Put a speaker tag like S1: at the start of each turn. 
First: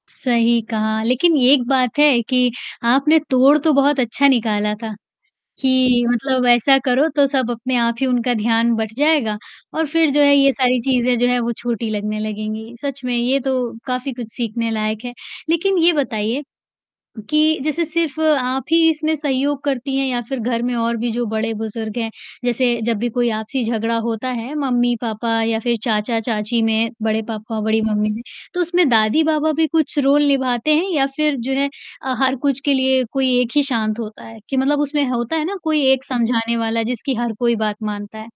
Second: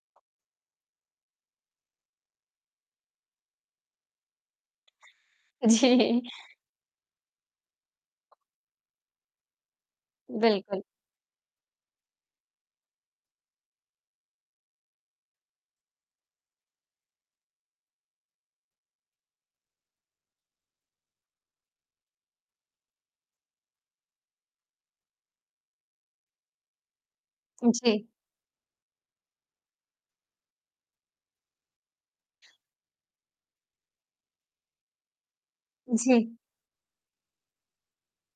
S1: सही कहा, लेकिन एक बात है कि आपने तोड़ तो बहुत अच्छा निकाला था कि
S2: जी।
S1: मतलब ऐसा करो तो सब अपने आप ही उनका ध्यान बँट जाएगा और फ़िर जो है ये सारी
S2: बिल्कुल।
S1: चीज़ें जो हैं, वो छोटी लगने लगेंगी, सच में ये तो काफ़ी कुछ सीखने लायक है, लेकिन ये बताइए कि जैसे सिर्फ़ आप ही इसमें सहयोग करती हैं या फ़िर घर में और भी जो बड़े-बुज़ुर्ग हैं, जैसे जब भी कोई आपसी झगड़ा होता है, मम्मी-पापा या फ़िर चाचा-चाची में, बड़े पापा-बड़ी
S2: जी।
S1: मम्मी में, तो उसमें दादी-बाबा भी कुछ रोल निभाते हैं या फ़िर जो है, हर कुछ के लिए कोई एक ही शांत होता है कि मतलब उसमें होता है ना कोई एक
S2: जी।
S1: समझाने वाला जिसकी हर कोई बात मानता है?